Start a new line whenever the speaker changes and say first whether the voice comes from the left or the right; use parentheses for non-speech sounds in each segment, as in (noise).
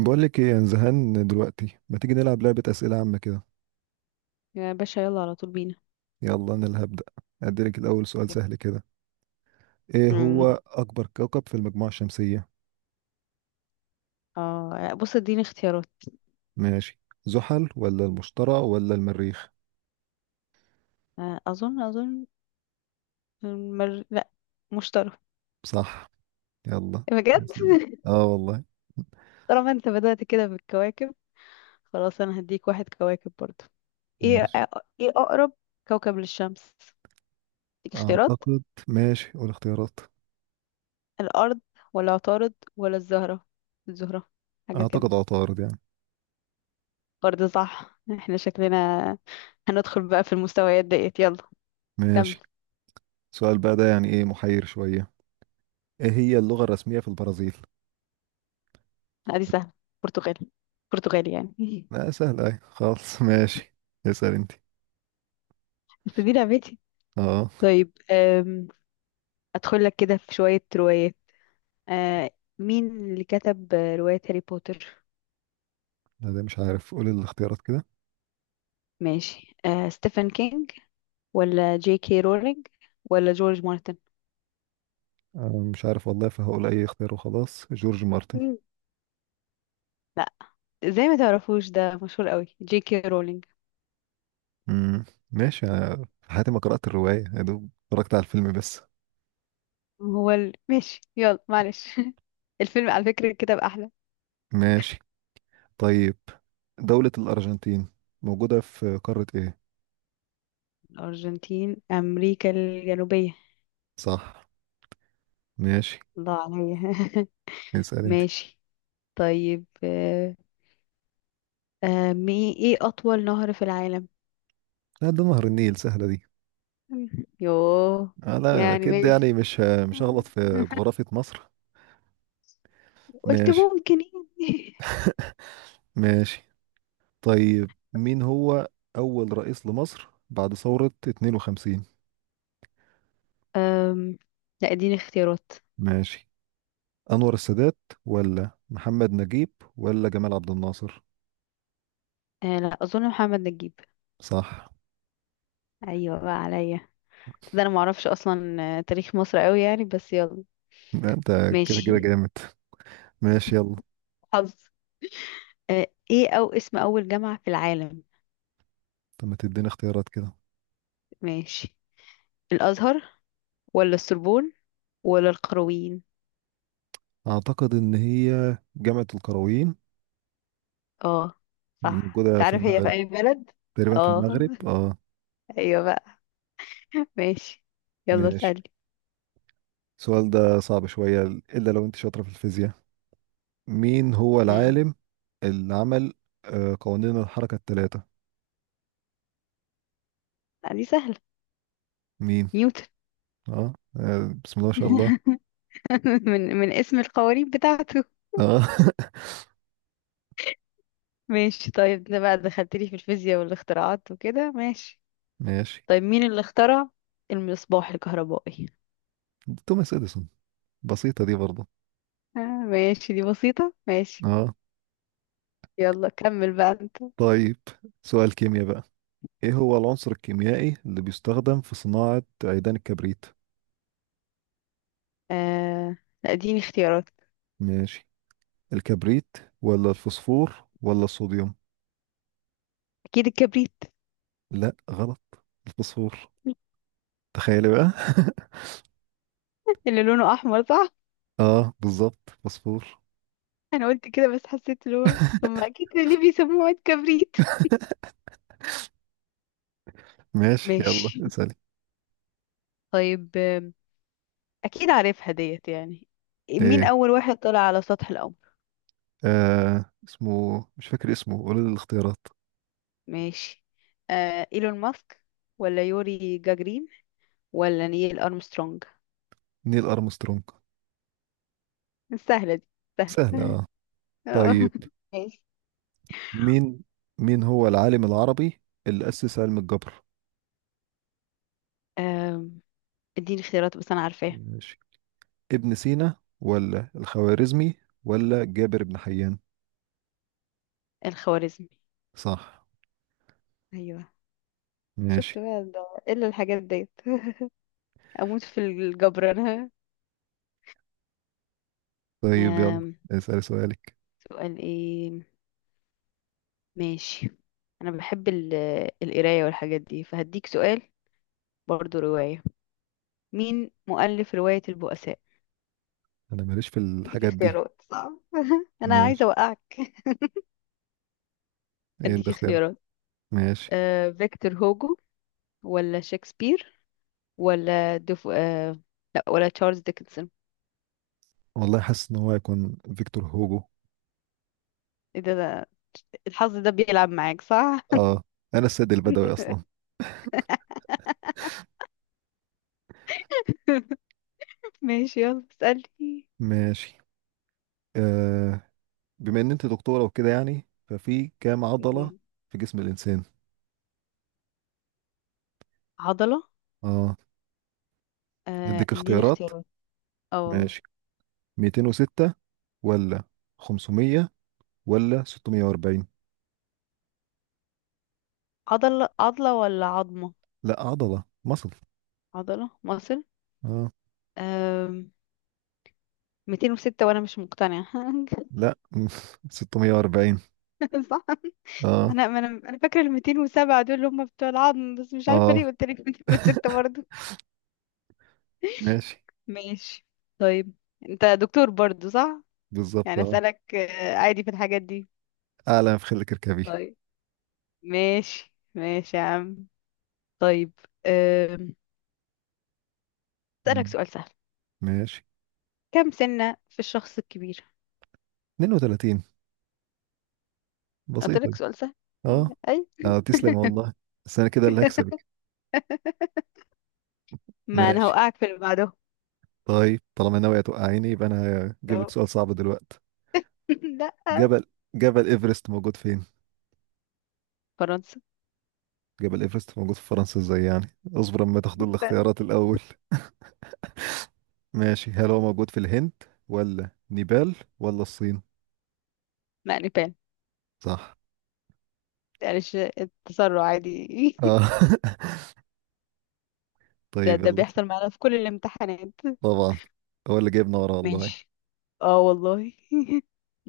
right: بقول لك ايه، انا زهقان دلوقتي، ما تيجي نلعب لعبة أسئلة عامة كده.
left: يا باشا يلا على طول بينا.
right: يلا انا اللي هبدأ. اديلك الاول سؤال
left: يب.
right: سهل كده. ايه
left: مم.
right: هو اكبر كوكب في المجموعة الشمسية؟
left: اه لا، بص اديني اختيارات.
right: ماشي، زحل ولا المشتري ولا المريخ؟
left: اظن المر... لا، مشتري
right: صح، يلا.
left: بجد.
right: يا سلام. اه والله.
left: طالما انت بدأت كده بالكواكب، خلاص انا هديك واحد كواكب برضو. ايه
right: ماشي.
left: آه، ايه اقرب كوكب للشمس؟ اديك اختيارات:
right: اعتقد. ماشي قول اختيارات.
left: الارض ولا عطارد ولا الزهرة؟ الزهرة حاجة كده.
right: اعتقد عطارد
left: برضه صح، احنا شكلنا هندخل بقى في المستويات ديت. يلا كمل.
right: ماشي. سؤال بقى ده ايه محير شوية. ايه هي اللغة الرسمية في البرازيل؟
left: ادي سهل، برتغالي، برتغالي يعني. (laughs)
right: لا سهل ايه خالص، ماشي. اسأل انت.
left: بس دي لعبتي.
right: اه،
left: طيب أدخل لك كده في شوية روايات. أه، مين اللي كتب رواية هاري بوتر؟
right: لا ده مش عارف، قول الاختيارات كده.
left: ماشي، ستيفن كينج ولا جي كي رولينج ولا جورج مارتن؟
right: أنا مش عارف والله، فهقول اي اختيار وخلاص، جورج مارتن.
left: مم. لا، زي ما تعرفوش ده مشهور قوي جي كي رولينج.
right: امم. ماشي. أنا في حياتي ما قرأت الرواية، يا دوب اتفرجت على الفيلم بس.
left: ماشي يلا معلش. (laughs) الفيلم على فكرة كتاب أحلى.
right: ماشي. طيب، دولة الأرجنتين موجودة في قارة ايه؟
left: الأرجنتين أمريكا الجنوبية.
right: صح. ماشي.
left: الله عليا. (laughs)
right: اسأل انت.
left: ماشي طيب ايه أطول نهر في العالم؟
right: لا، ده نهر النيل، سهلة دي.
left: يوه،
right: آه لا
left: يعني
right: أكيد
left: ماشي،
right: مش،
left: آه،
right: مش هغلط في جغرافية مصر.
left: قلت
right: ماشي.
left: ممكن يعني.
right: ماشي. طيب، مين هو أول رئيس لمصر بعد ثورة 52؟
left: (laughs) أم، لا اديني اختيارات.
right: ماشي، أنور السادات ولا محمد نجيب ولا جمال عبد الناصر؟
left: لا اظن محمد نجيب.
right: صح.
left: ايوه بقى عليا، ده انا معرفش اصلا تاريخ مصر قوي يعني بس يلا.
right: لا، أنت كده
left: ماشي.
right: كده جامد. ماشي يلا.
left: حظ. ايه او اسم اول جامعة في العالم؟
right: طب ما تديني اختيارات كده.
left: ماشي، الازهر ولا السربون ولا القرويين؟
right: أعتقد إن هي جامعة القرويين
left: اه صح،
right: الموجودة في
left: تعرف هي في
right: المغرب.
left: اي بلد؟
right: تقريبا في
left: اه.
right: المغرب اه.
left: (laughs) ايوه بقى. ماشي يلا
right: ماشي.
left: سألي.
right: السؤال ده صعب شوية، إلا لو أنت شاطرة في الفيزياء. مين هو
left: امم
right: العالم اللي عمل قوانين الحركة الثلاثة؟
left: دي سهلة،
right: مين؟
left: نيوتن.
right: اه، بسم الله ما شاء الله.
left: (laughs) (laughs) من من اسم القوانين بتاعته.
right: اه
left: ماشي طيب، ده بقى دخلت لي في الفيزياء والاختراعات وكده ماشي.
right: (laughs) ماشي.
left: طيب مين اللي اخترع المصباح الكهربائي؟
right: توماس اديسون. بسيطة دي برضه.
left: آه ماشي دي بسيطة ماشي.
right: اه.
left: يلا كمل بقى انت.
right: طيب سؤال كيمياء بقى. ايه هو العنصر الكيميائي اللي بيستخدم في صناعة عيدان الكبريت؟
left: آه لا اديني اختيارات.
right: ماشي، الكبريت ولا الفوسفور ولا الصوديوم؟
left: اكيد الكبريت.
right: لا غلط، الفوسفور. تخيلي بقى (laughs)
left: اللي لونه احمر صح؟
right: اه بالظبط، فوسفور.
left: انا قلت كده بس حسيت اللي هو ثم اكيد اللي بيسموه عيد كبريت.
right: ماشي، يلا
left: ماشي
right: اسألي.
left: طيب، اكيد عارفها ديت يعني. مين
right: ايه؟
left: اول واحد طلع على سطح القمر؟
right: آه اسمه، مش فاكر اسمه، قولي لي الاختيارات.
left: ماشي، ايلون ماسك ولا يوري جاجرين ولا نيل ارمسترونج؟
right: نيل ارمسترونج.
left: سهلة دي، سهلة.
right: سهلة
left: (laughs)
right: اه.
left: اه
right: طيب.
left: ماشي.
right: مين مين هو العالم العربي اللي أسس علم الجبر؟
left: آم، اديني اختيارات بس انا عارفاه.
right: ماشي، ابن سينا ولا الخوارزمي ولا جابر بن حيان؟
left: الخوارزمي.
right: صح.
left: ايوه،
right: ماشي.
left: شفت بقى ده الا الحاجات ديت، اموت في الجبر انا.
right: طيب يلا،
left: آم،
right: اسأل سؤالك.
left: سؤال ايه، ماشي. انا بحب القرايه والحاجات دي فهديك سؤال برضو روايه. مين مؤلف روايه البؤساء؟
right: انا ماليش في
left: اديك
right: الحاجات دي.
left: اختيارات صعب (laughs) انا عايزه
right: ماشي.
left: اوقعك.
right: ايه اللي
left: هديك
right: اختار؟
left: اختيارات:
right: ماشي.
left: فيكتور هوجو ولا شكسبير ولا دف... آه، لا ولا تشارلز ديكنسون؟
right: والله حاسس ان هو هيكون فيكتور هوجو.
left: ايه ده ده- الحظ ده بيلعب معاك صح.
right: اه، انا السيد البدوي اصلا.
left: (laughs) ماشي يلا اسألني.
right: ماشي. آه، بما ان انت دكتورة وكده، ففي كام عضلة
left: مم.
right: في جسم الانسان؟
left: عضلة.
right: اه، اديك
left: اديني
right: اختيارات.
left: اختيارات. اه،
right: ماشي، 206 ولا 500 ولا 640؟
left: عضلة عضلة ولا عظمة؟
right: لا عضلة مصل.
left: عضلة مصر.
right: اه.
left: آم، 206 وانا مش مقتنعة. (laughs)
right: لا (laughs) 640.
left: صح.
right: اه.
left: انا فاكرة ال 207 دول اللي هم بتوع العظم، بس مش عارفة
right: اه.
left: ليه قلت لك 206 برضه.
right: ماشي.
left: ماشي طيب، انت دكتور برضو صح؟
right: بالظبط
left: يعني
right: اه.
left: اسالك عادي في الحاجات دي.
right: اعلى ما في خلك اركبي.
left: طيب ماشي ماشي يا عم. طيب أم، اسالك
right: مم.
left: سؤال سهل.
right: ماشي.
left: كم سنة في الشخص الكبير؟
right: 32.
left: قلت
right: بسيطة.
left: لك سؤال سهل.
right: اه.
left: اي.
right: اه تسلم والله، بس انا كده اللي هكسبك.
left: (laughs) ما انا
right: ماشي.
left: هوقعك في اللي بعده.
right: طيب طالما ناوية توقعيني، يبقى انا هجيب لك
left: أهو.
right: سؤال صعب دلوقتي.
left: (laughs) لا،
right: جبل، جبل ايفرست موجود فين؟
left: فرنسا.
right: جبل ايفرست موجود في فرنسا ازاي يعني؟ اصبر اما تاخد
left: استنى.
right: الاختيارات الاول. ماشي، هل هو موجود في الهند ولا نيبال ولا الصين؟
left: لا، نيبال.
right: صح.
left: معلش التسرع عادي.
right: اه
left: (laughs)
right: (laughs)
left: ده
right: طيب
left: ده
right: يلا.
left: بيحصل معانا في كل الامتحانات.
right: طبعا، هو اللي جايبنا ورا والله.
left: ماشي، اه والله.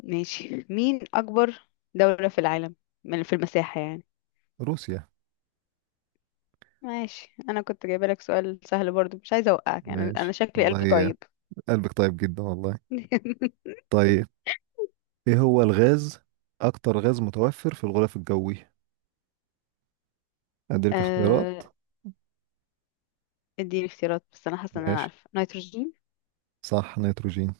left: ماشي، مين أكبر دولة في العالم من في المساحة يعني؟
right: روسيا.
left: ماشي، أنا كنت جايبة لك سؤال سهل برضو مش عايزة أوقعك، يعني أنا
right: ماشي
left: شكلي قلبي
right: والله،
left: طيب.
right: قلبك طيب جدا والله.
left: (laughs)
right: طيب، ايه هو الغاز، اكتر غاز متوفر في الغلاف الجوي؟ اديلك اختيارات.
left: آه، اديني اختيارات بس أنا حاسة إن أنا
right: ماشي.
left: عارفة، نيتروجين.
right: صح، نيتروجين.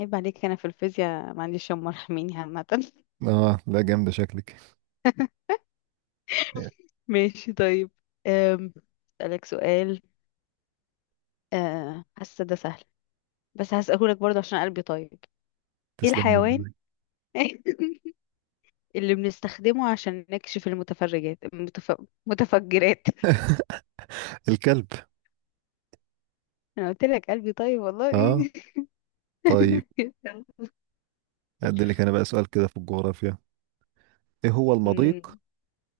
left: عيب عليك أنا في الفيزياء معلش هم مرحميني عامة.
right: اه لا جامدة شكلك.
left: (laughs) ماشي طيب، أم، أسألك سؤال حاسة ده سهل بس هسألهولك برضه عشان قلبي طيب. ايه
right: تسلم
left: الحيوان
right: والله.
left: (laughs) اللي بنستخدمه عشان نكشف متفجرات؟
right: الكلب.
left: انا قلت لك قلبي طيب
right: اه.
left: والله.
right: طيب،
left: (laughs)
right: اديلك انا بقى سؤال كده في الجغرافيا. ايه هو
left: أمم،
right: المضيق،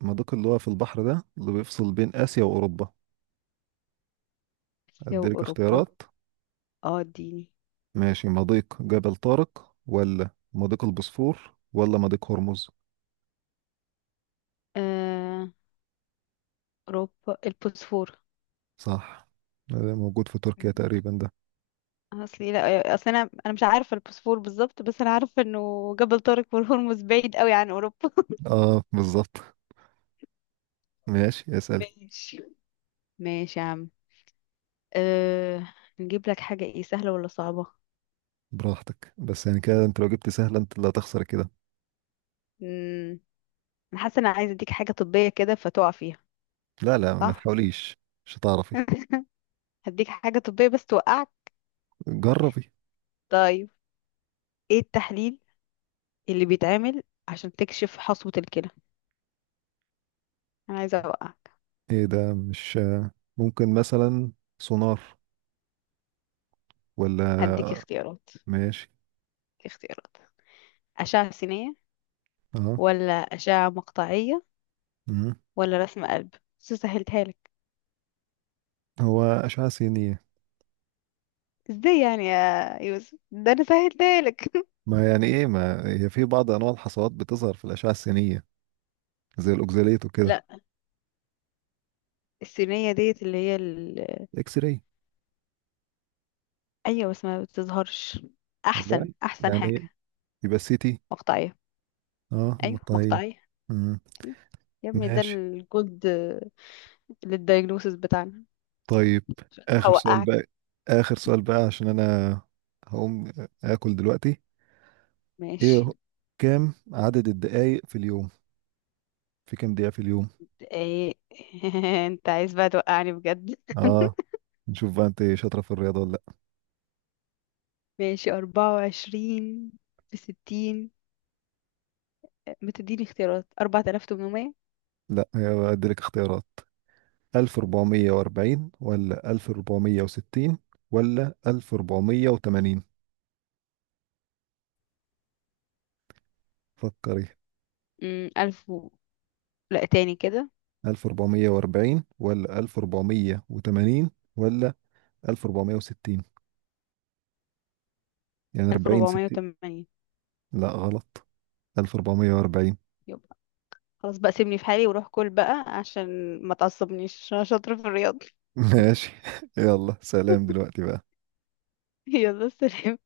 right: المضيق اللي هو في البحر، ده اللي بيفصل بين اسيا واوروبا؟
left: اسيا
right: اديلك
left: واوروبا.
right: اختيارات.
left: (laughs) اه اديني.
right: ماشي، مضيق جبل طارق ولا مضيق البوسفور ولا مضيق هرمز؟
left: آه، اوروبا، البوسفور.
right: صح، ده موجود في تركيا تقريبا ده.
left: اصلي لا، اصل انا مش عارفه البوسفور بالظبط بس انا عارفه انه جبل طارق والهرمز بعيد قوي عن اوروبا. (laughs)
right: اه بالظبط. ماشي اسألي.
left: ماشي ماشي يا عم. أه... نجيب لك حاجه ايه سهله ولا صعبه؟
right: براحتك، بس كده انت لو جبت سهلة، انت اللي هتخسر كده.
left: امم، انا حاسه انا عايزه اديك حاجه طبيه كده فتقع فيها.
right: لا، ما
left: صح.
right: تحاوليش، مش هتعرفي.
left: (laughs) هديك حاجه طبيه بس توقعك.
right: جربي.
left: طيب ايه التحليل اللي بيتعمل عشان تكشف حصوة الكلى؟ انا عايزه اوقعك.
right: ايه ده؟ مش ممكن مثلا سونار ولا.
left: هديك اختيارات،
right: ماشي.
left: اختيارات: اشعه سينيه
right: اه.
left: ولا اشعه مقطعيه
right: مم.
left: ولا رسم قلب؟ بس سهلتها لك.
right: هو أشعة سينية.
left: ازاي يعني يا يوسف، ده انا سهلتها لك.
right: ما يعني ايه، ما هي في بعض انواع الحصوات بتظهر في الأشعة السينية، زي الأوكزاليت
left: (laughs)
right: وكده.
left: لا، السينيه ديت اللي هي ال...
right: اكس راي.
left: ايوه بس ما بتظهرش، احسن
right: والله
left: احسن حاجه
right: يعني يبقى سيتي.
left: مقطعيه.
right: اه
left: ايوه
right: طيب.
left: مقطعيه.
right: مم.
left: أيوة. يا ابني ده
right: ماشي.
left: الجولد للدايجنوسيس بتاعنا.
right: طيب، آخر سؤال
left: هوقعك.
right: بقى. آخر سؤال بقى عشان أنا هقوم آكل دلوقتي. إيه
left: ماشي،
right: هو- كام عدد الدقايق في اليوم؟ في كام دقيقة في اليوم؟
left: ايه. (laughs) انت عايز بقى توقعني بجد؟
right: آه، نشوف بقى أنت شاطرة في الرياضة ولا لأ.
left: (laughs) ماشي، 24 بـ60. بتديني اختيارات؟ 4800.
right: لأ، هي أديلك اختيارات، 1440 ولا 1460 ولا 1480؟ فكري.
left: ألف و... لا تاني كده.
right: 1440 ولا 1480 ولا 1460؟ يعني
left: ألف
right: 40،
left: ربعمية
right: 60.
left: وتمانين
right: لا غلط، 1440.
left: يبقى خلاص بقى، سيبني في حالي وروح كل بقى عشان ما تعصبنيش عشان شاطرة في الرياضة.
right: (laughs) ماشي. (laughs) يلا سلام دلوقتي بقى.
left: (laughs) يلا سلام.